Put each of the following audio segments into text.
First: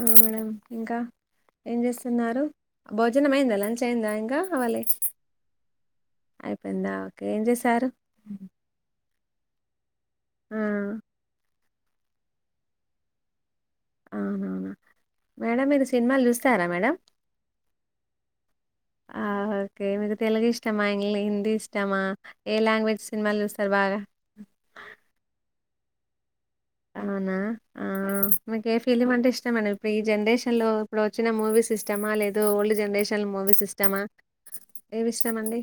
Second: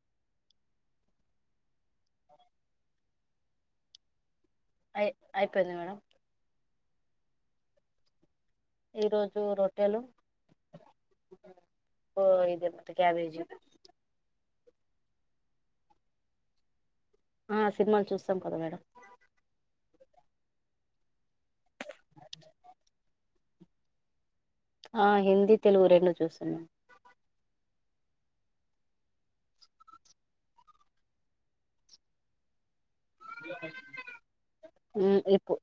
ఆ మేడం ఇంకా? ఏం చేస్తున్నారు? భోజనం అయింద లంచ్ అయింద ఇంకా? కాలె. అయి అయిపోయింది మేడం అయిపోయిందా ఒకె ఏం జేశారు? ఈ రోజూ రొట్టెలు ఆ ఓ ఇది పెద్ద క్యాబేజు మ్యామ్ అవునా అవునా మేడం మీరు సినిమాలు జూస్తారా మేడం? ఆ సినిమాలు చూస్తాం కద మేడం. కే మీకు తెలుగు ఇష్టమా? ఇంగ్లీ హిందీ ఇష్టమా? ఏ లాంగ్వేజ్ సినిమాలు చూస్తారు బాగా? ఆ హిందీ, తెలుగు రెండు చూస్తా మ్యామ్ ఔనా! ఆ మీకు ఏ ఫిలిమ్ అంటే ఇష్టం మండి? ఇప్పుడు ఈ జనరేషన్ లో ఇప్పుడు ఒచ్చిన మూవీస్ ఇష్టమా? లేదూ, ఓల్డ్ జనరేషన్ మూవీస్ ఇష్టమా? ఏవి ఇష్టమండీ?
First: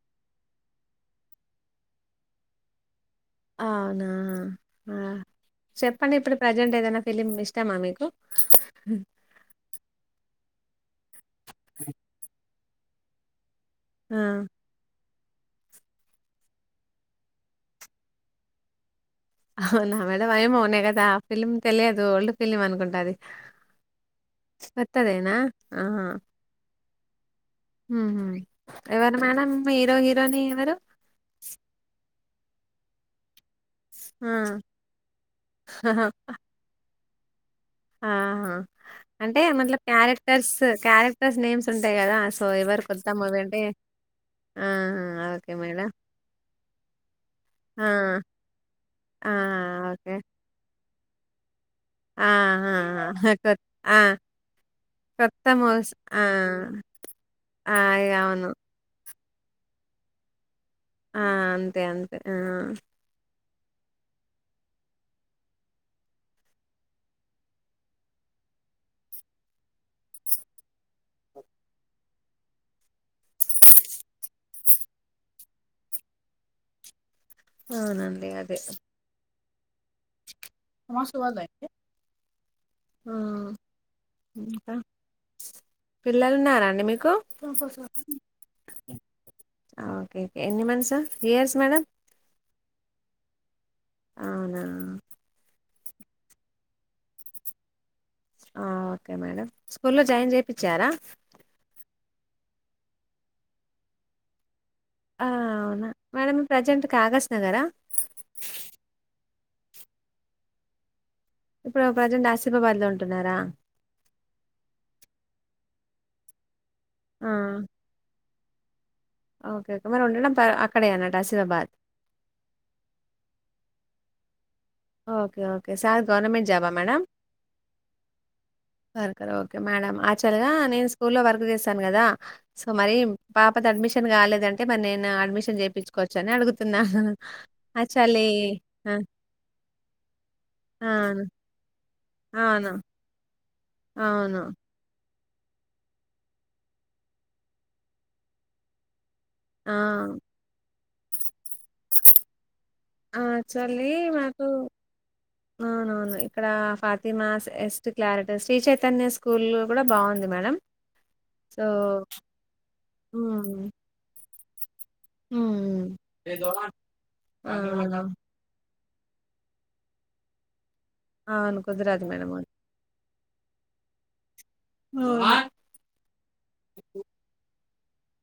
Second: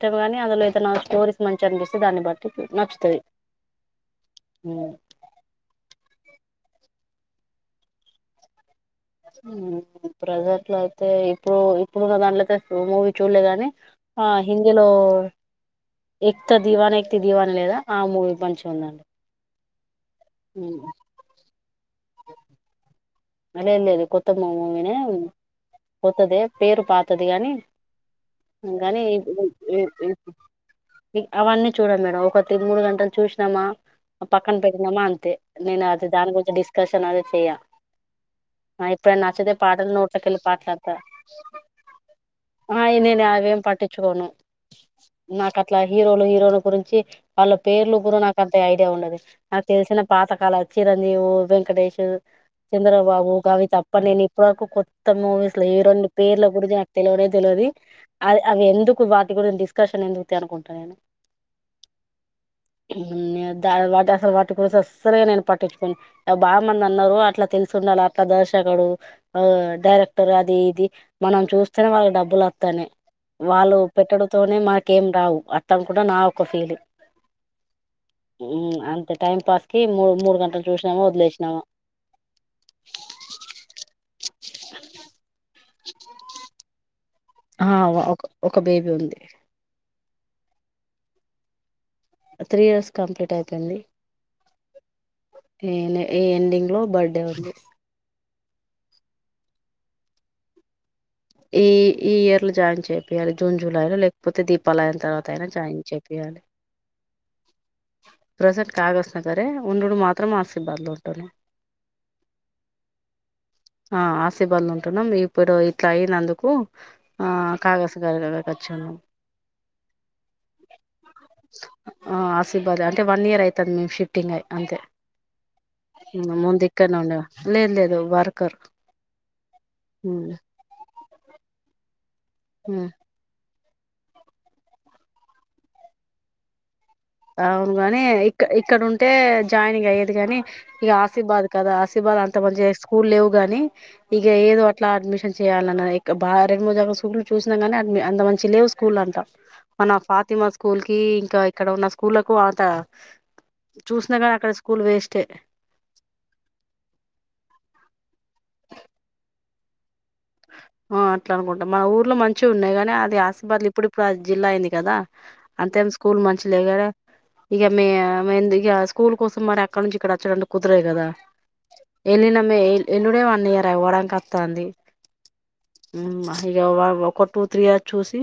ష్టం గనీ అందులో ఏదన్నా స్టోరీస్ మంచి అనిపిస్తే దాన్ని బట్టి నచ్చుతది. అవునా, మ్ ఆ చెప్ పండి ఇప్పుడు ప్రజెంట్ ఏదైనా ఫిలిం ఇష్టమా మీకు? ఉ ప్రెజెంట్ లో అయితే ఇప్పుడూ ఇప్పుడు ఉన్నదాంట్లో అయితే మూవీ చూడ్లే గనీ ఆ హిందిలో ఎక్త దీవాన ఎక్తి దీవాని లేదా ఆ మూవీ మంచిగుందండి. అహ్హవునా మేడం ఏమో నే గదా ఆ ఫిలిమ్ తెలియదు. ఓల్డ్ ఫిలిం అనుకుంట అది లేదు లేదు కొత్త మావీమనే కొత్తదేనా ఆహా కొత్తదే పేరు పాతది గనీ ఉహు గనీ ఎవరు ఎ మేడం ఎ హీరో ఎ హీరోని ఎవరు ఎ అవన్నీ చూడను మేడం. ఒక ఇది మూడు గంటల్ చూసినమా ఆ పక్కన పెట్టినమా అంతే నేను ఆహా అది దాని గురించి డిస్కస్ కన్ అది చేయ్య ఆహా అంటే మన్ల పాటలు నోట్లకెళ్ళి క్యారెక్టర్స్ పాటలంతా క్యారెక్టర్స్ నేమ్స్ ఉంటయి గదా సో ఏవ్వ అయి నేనా అవేం పట్టించుకోను. ఓకే నాకు అట్లా మేడం హీరోలు హీరోన్ గురించి వాళ్ళ ఆ పేర్లు గురు నాకు అంత ఐడియా ఉండది. ఆ నాకు తెలిసిన ఓకే పాతకాల చిరంజీ ఓ వెంకటేష్ ఆ చంద్రబాబు ఆ కొ కావి తప్ప ఆ నేను ఇప్పటి వరకు కొత్త మూవీస్ లో ఈ రెండు పేర్ల గురించి నాకు తెలువనే తెలువదు అది ఆ అవును అవి ఎందుకు వాటి కూడా డిస్కషన్ ఎందుకు తి అనుకుంట ఆ అంతే అంతే ఆ వాటి అసలు వాటి కోస అసలుగా నేను పట్టించుకోని బాగా మంది అన్నారు అట్లా తెలిసుండాలి అట్లా దర్శకుడు డైరెక్టర్ అది ఇది మనం చూస్తేనే వాళ్ళకి డబ్బులు అతనే వాళ్ళు పెట్టడతోనే మనకేం రావు అతనుకు నా ఒక ఫీలింగ్ అవునండి అదే అంత టైం పాస్ కి మూ మూడు గంటలు చూసినాము వదిలేసినాము ఆ ఇంకా పిల్లలు ఉన్నారా అండి మీకు ఆ ఒక ఒక బేబీ ఉంది ఓకే ఓకే ఎన్ని months years madam three years complete అయితాంది అవునా ఏ ఈ ఎండింగ్ లో బర్త్డే ఉంది ఆ ఓకే మేడం స్కూల్లో జాయిన్ చేపిచ్చారా ఈ ఈ ఇయర్ లో జాయిన్ చేపియ్యాలి జూన్ జులై లో లేకపోతే దీప్ ప్పలాన ఆ తర్వాత అయినా జాయింట్ అవునా మేడం చేపియాలి ప్రజెంట్ కాగస్ నగరా ప్రజెంట్ కాగా వస్తున సరే ఉండుడు మాత్రం మాసిబాద్ లోనే ఇప్పుడు ప్రజెంట్ ఆసిఫాబాద్ లో ఉంటున్నారా ఆ ఆసిబాద్ లో ఉంటున్నాం మీ ఇప్పుడు ఇట్లా అయినందుకు ఆ కాగస్ దగ్గరకు వచ్చినం ఓకే ఓకే మరి ఉండడం ప అక్కడే అన్నట్టు ఆసిఫాబాద్ ఆ ఆశీబాద అంటే వన్ ఇయర్ అయితాంది మేము షిప్ okay okay sir the government ముందు జాబా ఇక్కడనే మేడం ఉండే లేదు లేదు వర్కర్ వర్కర్ ఓకే మేడం ఉమ్ యాక్చువల్ గా నేను స్కూల్ లో వర్క్ చేస్తాను కదా సో ఉమ్ మరి పా త అడ్మిషన్ కాలేదంటే మరి నేను అడ్మిషన్ చేపించుకోవచ్చు అని అడుగుతున్నా అవును అని యాక్చువల్లీ ఇక్క ఇక్కడ ఆ ఉంటే జాయినింగ్ అయ్యేది కాగాని ఇక అవును ఆశిబాద్ కదా ఆశీ ఇవ్వాల అంత మంచిగా అవును స్కూల్ లేవు గాని ఇక అవును. ఏదో అట్లా అడ్మిషన్ చేయాలన్న ఇక బా రెండు మోజో స్కూ చూసినాగాని అడ్ అంత మంచిగా లేవు స్కూల్ అంతా ఆ! మన ఫాతిమా స్కూల్ కి ఇంకా ఇక్కడ ఉన్న స్కూల్లకు అంత ఆ! యాక్చువల్లీ చూసినా గా మాకు అక్కడ స్కూల్ వేస్ట్ ఏ అవునవును ఇక్కడ ఫాతిమాస్ ఎస్టు క్లారట శ్రీ చైతన్య స్కూల్ కూడా బాగుంది మేడం ఆ అట్లా సో అనుకుంటా మా ఊర్లో మంచిగా ఉన్నాయి గాని అది ఆసిబాద్ లో హ్మ్. ఇప్పుడు ఇప్పుడు ఆ జిల్లా అయింది కదా అంతేం హ్మ్. స్కూల్ మంచిలే గద ఆ! ఇక మీ ఏమైంది ఇగ స్కూల్ కోసం మరి అక్కడ నుంచి ఇక్కడ అచ్చుడంటే కుదరదు కదా అవును. కుదరదు మేడం అది. ఏళ్ళినమే ఎల్ ఎల్లుడే వన్ ఇయర్ అవ్వడానికి అత్తంది అవును. ఇక ఒక టూ త్రీ ఇయర్ చూసి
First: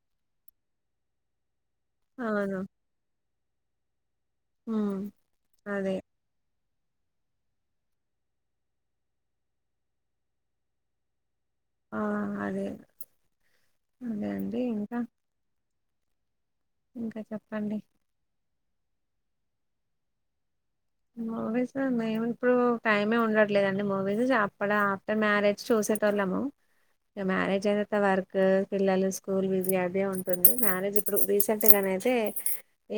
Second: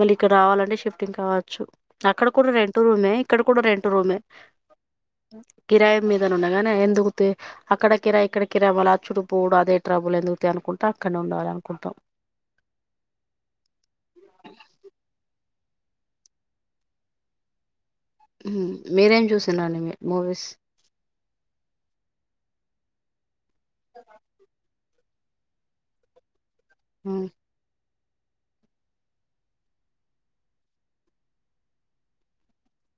మళ్ళీ ఇక్కడ రావాలంటే షిఫ్టింగ్ కావచ్చు అక్కడ కూడా అవును. రెంటులున్నాయి ఇక్కడ కూడా రెంటులున్నాయి హ్మ్. అదే. కిరాయి మీద నున్న గానే ఎందుకు తీ అక్కడ కిరాయి ఇక్కడ కిరాయి వాళ్ళ అచ్చుడు పోవుడు అదే ట్రాబ్బులు ఎందుకు తీ అనుకుంటా ఇక్కడనే ఉండాలా ఆ అదే అదే అండి ఇంకా ఇంకా చెప్పండి మీరేం చూసినండి మీ మూవీస్ మూవీస్ మేము ఇప్పుడు టైమే ఉండట్లేదండి మూవీస్ అప్పడ ఆఫ్టర్ మ్యారేజ్ చూసి చూసేటోళ్ళము ఏ మ్యారేజ్ అయ్యా వర్క్ పిల్లలు స్కూల్ విది అదే ఉంటుంది మ్యారేజ్ ఇప్పుడు రీసెంట్గానైయితే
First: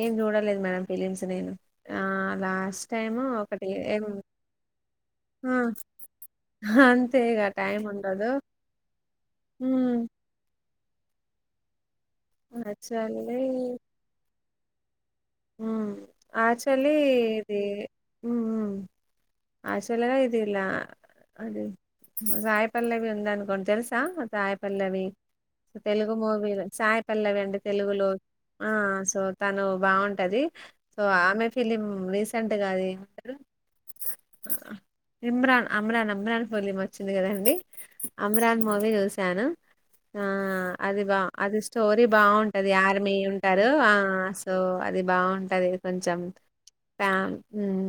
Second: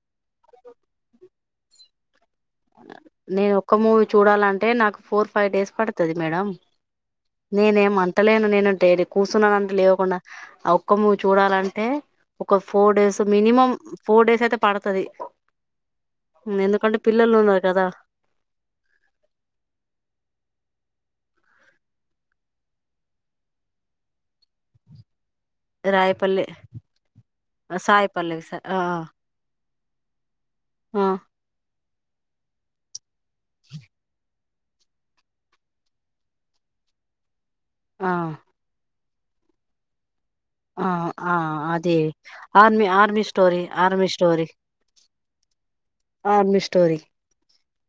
ఏం చూడలేదు మేడం ఫిలిమ్స్ నేను ఆ అలా నేను ఒక్క మూవీ చూడాలంటే నాకు ఫోర్ ఫైవ్ ఆ డేస్ పడుతది మేడం అంతే ఇగ టైం నేనేం ఉండదు అంతలేను నేనుంటడైర కూర్చున్నాను అంత మ్మ్ లేకుండా ఆ ఒక్క మూవీ చూడాలంటే ఒక four days actually minimum four days అయితే పడుతది హ యాక్చువల్లీ పిల్లలు ఇదే ఉన్నారు కదా అసలే ఇదిలా అదే సాయి పల్లవి ఉందనుకోండి తెలుసా సాయి పల్లవి తెలుగు రాయపల్లి మూవీలు సాయిపల్లవి అండి తెలుగులో సాయి పల్లవి సార్ ఆ సో తను బాగుం అది సో ఆ ఆమె ఫిలిం రీసెంట్ గా అది ఇమ్రాన్ అమ్రాన్ అమ్రాన్ ఫిలిం వచ్చింది కదండి ఆ అమ్రాన్ మూవీ చూస్ ను ఆ ఆ అది బా ఆ అది స్టోరీ బాగుంటది ఆర్మీ స్టోరీ ఉంటారు ఆ ఆర్మీ స్టోరీ సో అది బాగు ఆర్మీ స్టోరీ హ్మ్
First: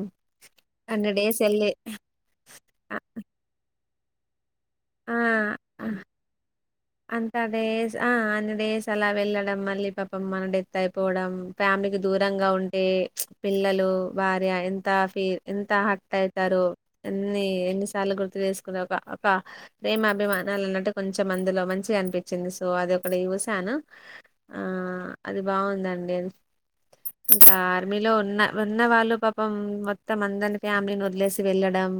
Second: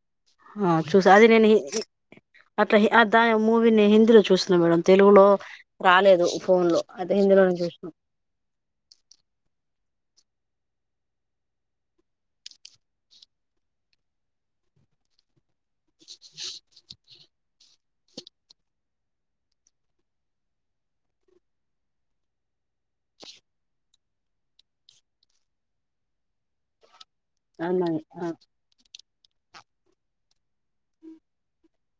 ఆ అన్ని చూసా డేస్ వెళ్ళి అత ఆ దా మూవినిహిన్ ఆ ఫోన్ లో అదే అంత హిందీలోనే చూసినాం డేస్ ఆ అన్ని డేస్ అలా వెళ్ళడం మళ్ళీ పాపం మన డెత్ అయిపోవడం ఫ్యామిలీకి దూరంగా ఉంటే పిల్లలు భార్య ఎంత కాఫీ ఎంత హర్ట్ అయితారు ఎన్ని ఎన్ని సార్లు గుర్తు చేసుకున్న ఒక ఒక ప్రేమ అభిమానలు అన్నట్టు కొంచెం అందులో మంచిగా అనిపించింది సో అది ఒకటి చూశాను ఆ ఆ అది బాగుందండి ఇంకా అన్నది ఆర్మీలో ఉన్న ఉన్న వాళ్ళు పాపం మొత్తం అందరిని ఫ్యామిలీని వదిలేసి వెళ్ళడం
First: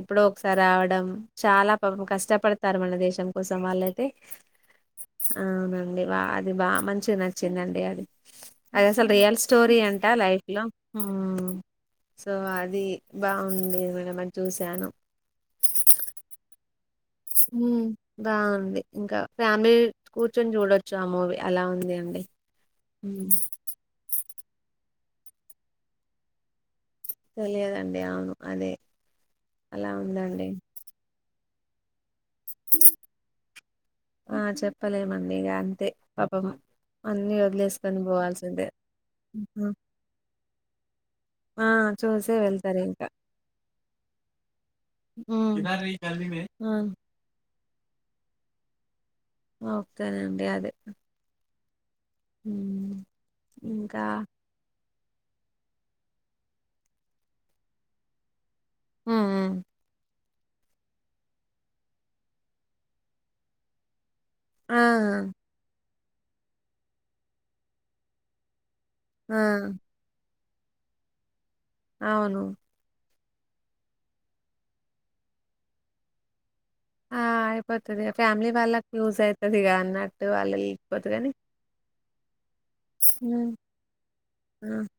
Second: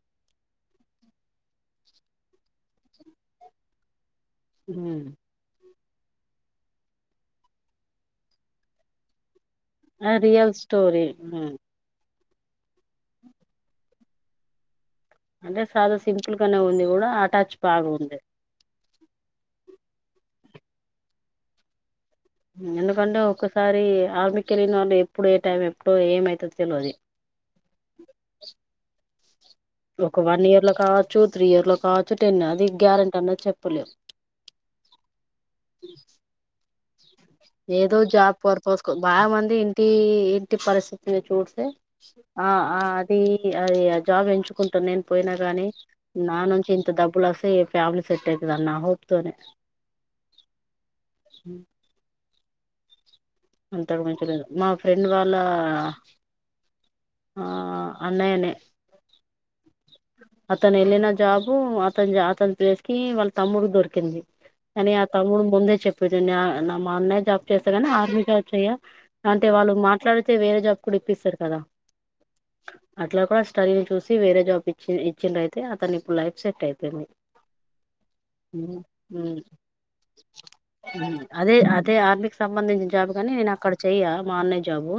ఎప్పుడో ఒకసారి రావడం చాలా పాపం కష్టపడతారు మన దేశం కోసం వాళ్ళయితే ఉమ్ బ అది బాగా మంచి నచ్చిందండి అది అది అసలు రియల్ స్ స్టోరీ అంట అది లైఫ్ రియల్ లో స్టోరీ సో అది బాగుందేమోనని అని చూశాను అంటే సాలా సింపుల్ కానే ఉంది కూడా అటాచ్ ఉమ్ బాగుంది బాగుంది ఇంకా ఫ్యామిలీ కూర్చొని చూడొచ్చు ఆ మూవీ అలా ఉంది అండి ఎందుకంటే ఉమ్, ఒక్కసారి ఆర్మీకి వెళ్ళిన వాళ్ళు ఎప్పుడు ఏ టైం ఎప్పుడో ఏమైతదో తెలవది తెలియదండి అవును అదే అలా ఉందండి టు త్రి ఇయర్ లో కాద్ టు టెన్ అవి గారంటీ అంట చెప్పులు ఆ చెప్పలేమండి ఇగ అంతే పాపం అన్ని ఏదో వదిలేసుకొని జాబ్ పోవాల్సిందే పర్పస్ బాగా మంది హుహు. ఇంటి ఇంటి పరిస్థితిని చూస్తే ఆ చూసే ఆ వెళ్తారు ఆ ఇంకా అది అది ఆ జాబ్ ఎంచుకుంటాను నేను పోయినా గాని నా నుంచి ఆ ఇంత డబ్బులు వస్తే ఫ్యామిలీ సెట్టయ్యితది అన్నాను ఓక్తదండి అదే ఉమ్ అంత మంచి లేదు మా ఫ్రెండ్ వాళ్ళ అన్నయ్యనే హ్మ్. హ్మ్. అతను వెళ్ళిన జాబు అతని అతని ప్లేస్ కి వాళ్ళ తమ్ముడుకి దొరికింది అని ఆ తమ్ముడు ముందే చెప్పేది నా మా అన్నయ జాబ్ చేస్తాని ఆర్మీ జాబ్ చెయ ఆ అంటే వాళ్ళు మాట్లాడితే వేరే జాబ్ కూడా ఇప్పిస్తారు కదా అవును ఇట్లా కూడా స్టడీని చూసి వేరే జాబ్ ఇచ్చ ఇచ్చినట్లయితే అతను ఇప్పు లైఫ్ సెట్ అయిది ఆ అయిపోతుది ఫ్యామిలీ వాళ్ళకి యూజ్ ఉమ్ అయితుది ఇక అన్నట్టు వాళ్ళు వెళ్ళిపోతే ఉమ్ అదే అదే ఆర్మీకి సంబంధించిన జాబ్ గాని నేను అక్కడ చెయ్య మా అన్నయ ఆ జాబు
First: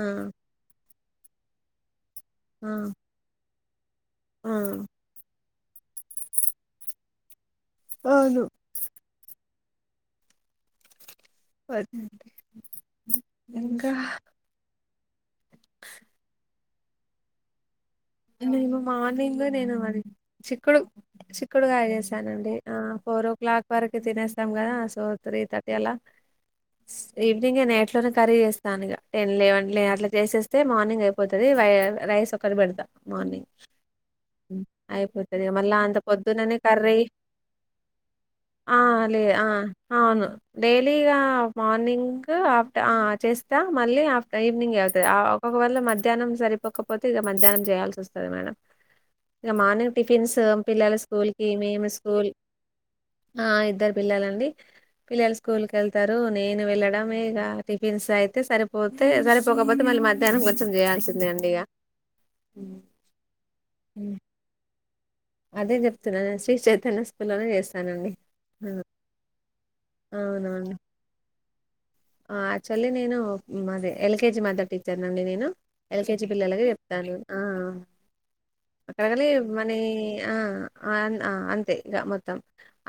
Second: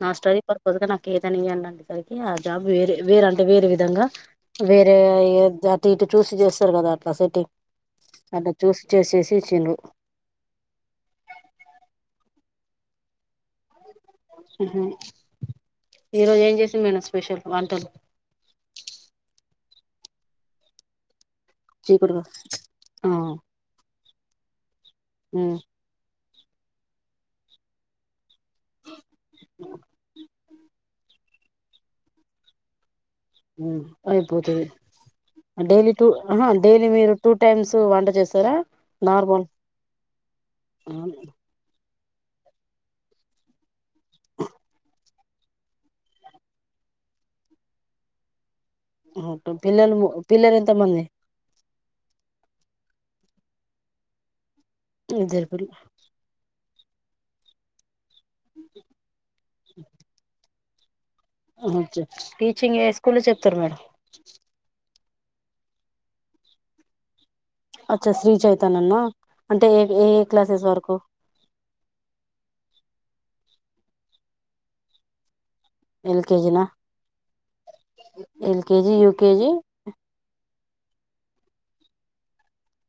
ఆ నా స్టడీ పర్పస్గా నా కేదన్న ఇయ్యండనేసరికి అనేసరికి ఆ జాబ్ వేరే వేర అంటే వేరే విధంగా ఆ వేరే అటు ఇటు చూసి చేస్తారు కదా అట్లా సటి అవును అలా చూసి చేసేసి చి వద్ ఈరోజు ఏం చేసింమేన స్పెషల్ వంటలు నేను మార్నింగ్ నేను మరి చిక్కడు చిక్కుడు కాయ చీకుడుగా చేసానండి ఆ ఫోర్ ఓ క్లాక్ వరకు తినేస్తాం కదా సో త్రీ థర్టీ అలా ఈవినింగ నేన్ ఎట్లోనే కర్రీ చేస్తాను ఇక టెన్ లెవెన్ అట్లా చేసేస్తా అయితే మార్నింగ్ అయిపోతది రైస్ ఒక్కటి పెడతా మార్నింగ్ ఉమ్ అయిపోతది అయిపోతది మళ్ళా డైలీ అంత టూ ఆహా పొద్దుననే డైలీ కర్రీ మీరు టూ టైమ్స్ వంట చేస్తారా ఆ లే నార్మల్ ఆ అవును డైలీగా మార్నింగ్ ఆఫ్ట ఆ చేస్తా మళ్ళీ ఆఫ్ట ఈవినింగే అవుతది ఒక్కవేళ మధ్యాహ్నం సరిపోకపోతే మధ్యాహ్నం చేయాల్సొస్తది మేడం ఇగ మార్నింగ్ పిల్లలు టిఫిన్స్ పిల్లలు ఎంత పిల్లల మంది స్కూల్ కి మేము స్కూల్ ఆ ఇద్దరు పిల్లలండి పిల్లలు ఇద్దరు స్కూల్కి యెళ్తారు నేను వెళ్ళడ మేగా టిఫిన్స్ అయితే సరిపోతే సరిపోకపోతే మళ్ళీ మధ్యాహ్నం కొంచెం చేయల్సి టీచింగ్ ఏ స్కూల్లో చెప్తారు మేడం హ్మ్. అదే చెప్తున్నా శ్రీ చైతన్య స్కూల్‌లోనే అచ్చా చేస్తానండి. శ్రీ ఆ! చైతన్య నా అంటే ఏ ఏ ఏ క్లాసెస్ అవునవును. వరకు ఆ యాక్చువల్లీ నేను మాది ఎల్కెజి మదర్ టీచర్ నండి నేను ఎల్కేజీ ఎల్కేజీనా పిల్లలకి చెప్తాను ఆ ఎల్కేజీ అక్కడకని యూకేజీ మనీ ఆ అంతే ఇగ మొత్తం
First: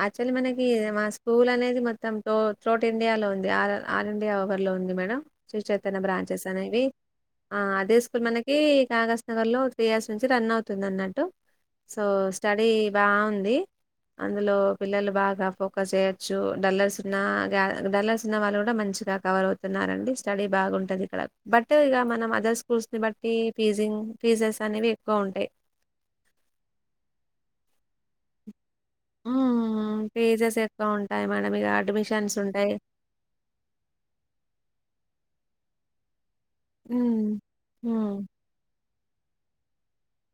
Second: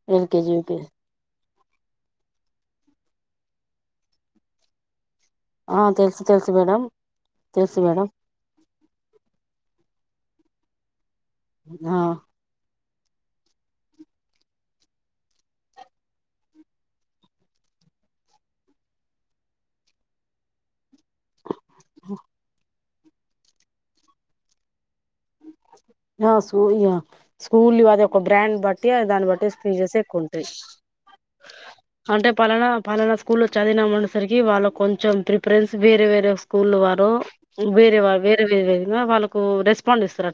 యాక్చువల్లీ ఎల్కేజీ మనకి యూకేజీ మా స్కూల్ అనేది ది మొత్తం త్రోట్ ఇండియాలో ఉంది ఆల్ ఇండియా ఓవర్ లో ఉంది మేడం ఆ శ్రీచైతన్య తెలుసు బ్రాంచెస్ తెలుసు మేడం అనేవి ఆ తెలుసు అదే మేడం స్కూల్ మనకి కాగాజ్ నగర్ లో త్రీ ఇయర్స్ నుంచి రన్ అవుతుంది అన్నట్టు సో ఆ స్టడీ బాగుంది అందులో పిల్లలు బాగా ఫోకస్ చేయొచ్చు డల్లర్స్ ఉన్న డల్లర్స్ ఉన్న వాళ్ళు కూడా మంచి గా కవర్ అవుతున్నారండి స్టడీ బాగుంటది క్కడ బట్ ఇగ మనం అదర్ స్కూల్స్ ని బట్టి ఫీజింగ్ ఫీజెస్ అనేవి ఎక్కువ ఉంటాయి ఆ స్కూల్ ఇగ స్కూల్ అది ఒక బ్రాండ్ బట్టి దాన్ని బట్టి ఫీసెస్ ఉమ్ ఎక్కువుంటయ్ ఫీజెస్ ఎక్కువ ఉంటాయి మేడం ఇక అంటే అడ్మిషన్స్ పలానా ఉంటాయి పలానా స్కూల్ లో చదివినాం అనేసరికి వాళ్ళు కొంచెం ప్రి ఫర్ణెస్ వేరే వేరే స్కూల్ వారు ఉమ్ వేరే ఉమ్ వేరే వేరే విధంగా వాళ్ళకు రెస్పాండ్ ఇస్తారు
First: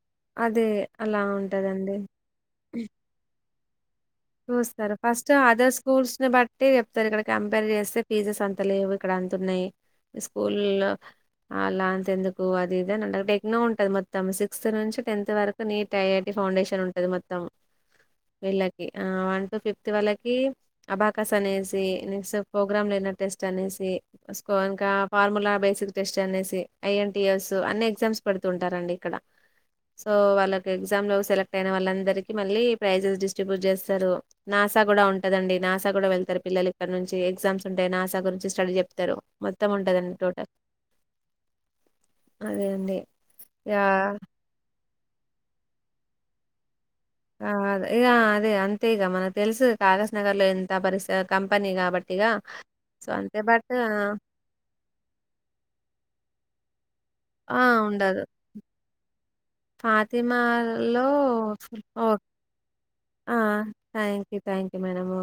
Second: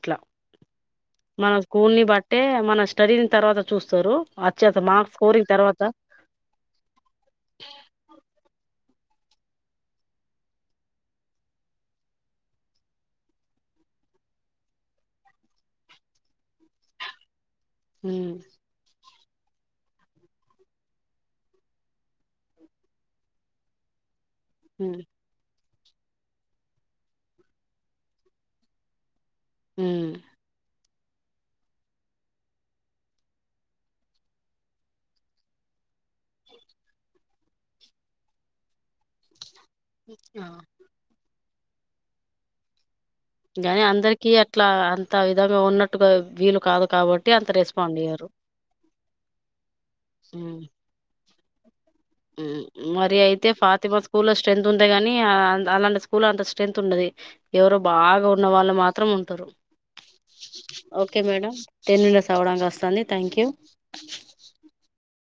అదే అలా మన స్కూల్ ఉంటదండి ని బట్టే మన స్టడీ తర్వాత చూస్తారు వచ్చేత చూస్తారు మార్క్స్ ఫస్ట్ స్కోరింగ్ అదర్ తర్వాత స్కూల్స్ ని బట్టి చెప్తారు ఇక్కడ కంపేర్ చేస్తే ఫీజెస్ అంత లేవు అక్కడ అంతున్నాయి మీ స్కూల్ అలా అంత ఎందుకు అది ఇదని అంటరూ టెక్నో ఉంటది మొత్తం సిక్స్త్ నుంచి టెన్త్ వరకు నీట్ ఐఐటి ఫౌండేషన్ ఉంటది మొత్తం ఉమ్ వన్ టు ఫిఫ్త్ వాళ్ళకి అబాకస్ అనేసి నెక్స్ట్ ప్రోగ్రామ్ లేన టెస్ట్ అనేసి సుకో ఇంకా ఉమ్ ఫార్ములా బేస్ టెస్ట్ అనేసి ఐఎన్టిఎస్ అన్ని ఎగ్జామ్స్ పెడుతు ఉంటారండి ఇక్కడ ఉమ్ సో వాళ్ళకి ఎగ్జామ్ లో సెలెక్ట్ అయిన వాళ్ళందరికీ మళ్ళీ ప్రైజెస్ డి స్ట్రిబ్యూట్ చేస్తారు నాసా కూడా ఉంటదండి నాసా కూడా వెళ్తారు పిల్లలు ఇక్కడ నుంచి ఎగ్జామ్స్ ఉంటాయి నాసా గు రించి స్టడీ చెప్తారు మొత్తం ఉంటుందండి టోటల్ అదే అండి ఇగ గాని అందరికిీ అట్లా అంత విధంగా ఉన్నట్టుగా వీలు కాదు కాబట్టి అంత ఆ రెస్పాండ్ ఇగ అయ్యారు అదే అంతే ఇక మనకు తెలుసు కాగజ్ నగర్ లో ఉమ్ ఎంత బరి కంపెనీ కాబట్టి ఇగ సో మరి అంతే అయితే బట్ ఫాతిమా స్కూల్ లో స్ట్రెంత్ ఉంది గాని అలాంటి స్కూల్ అంత స్ట్రెంత్ ఉండది ఆ ఎవరు బాగా ఉన్న వాళ్ళు మాత్రం ఉంటారు ఫాతిమా లో ఓకే మేడం టెన్ ఓ మినిట్స్ అవ్వడానికి వస్తుంది thank you thank you thank you ఏమైనమూ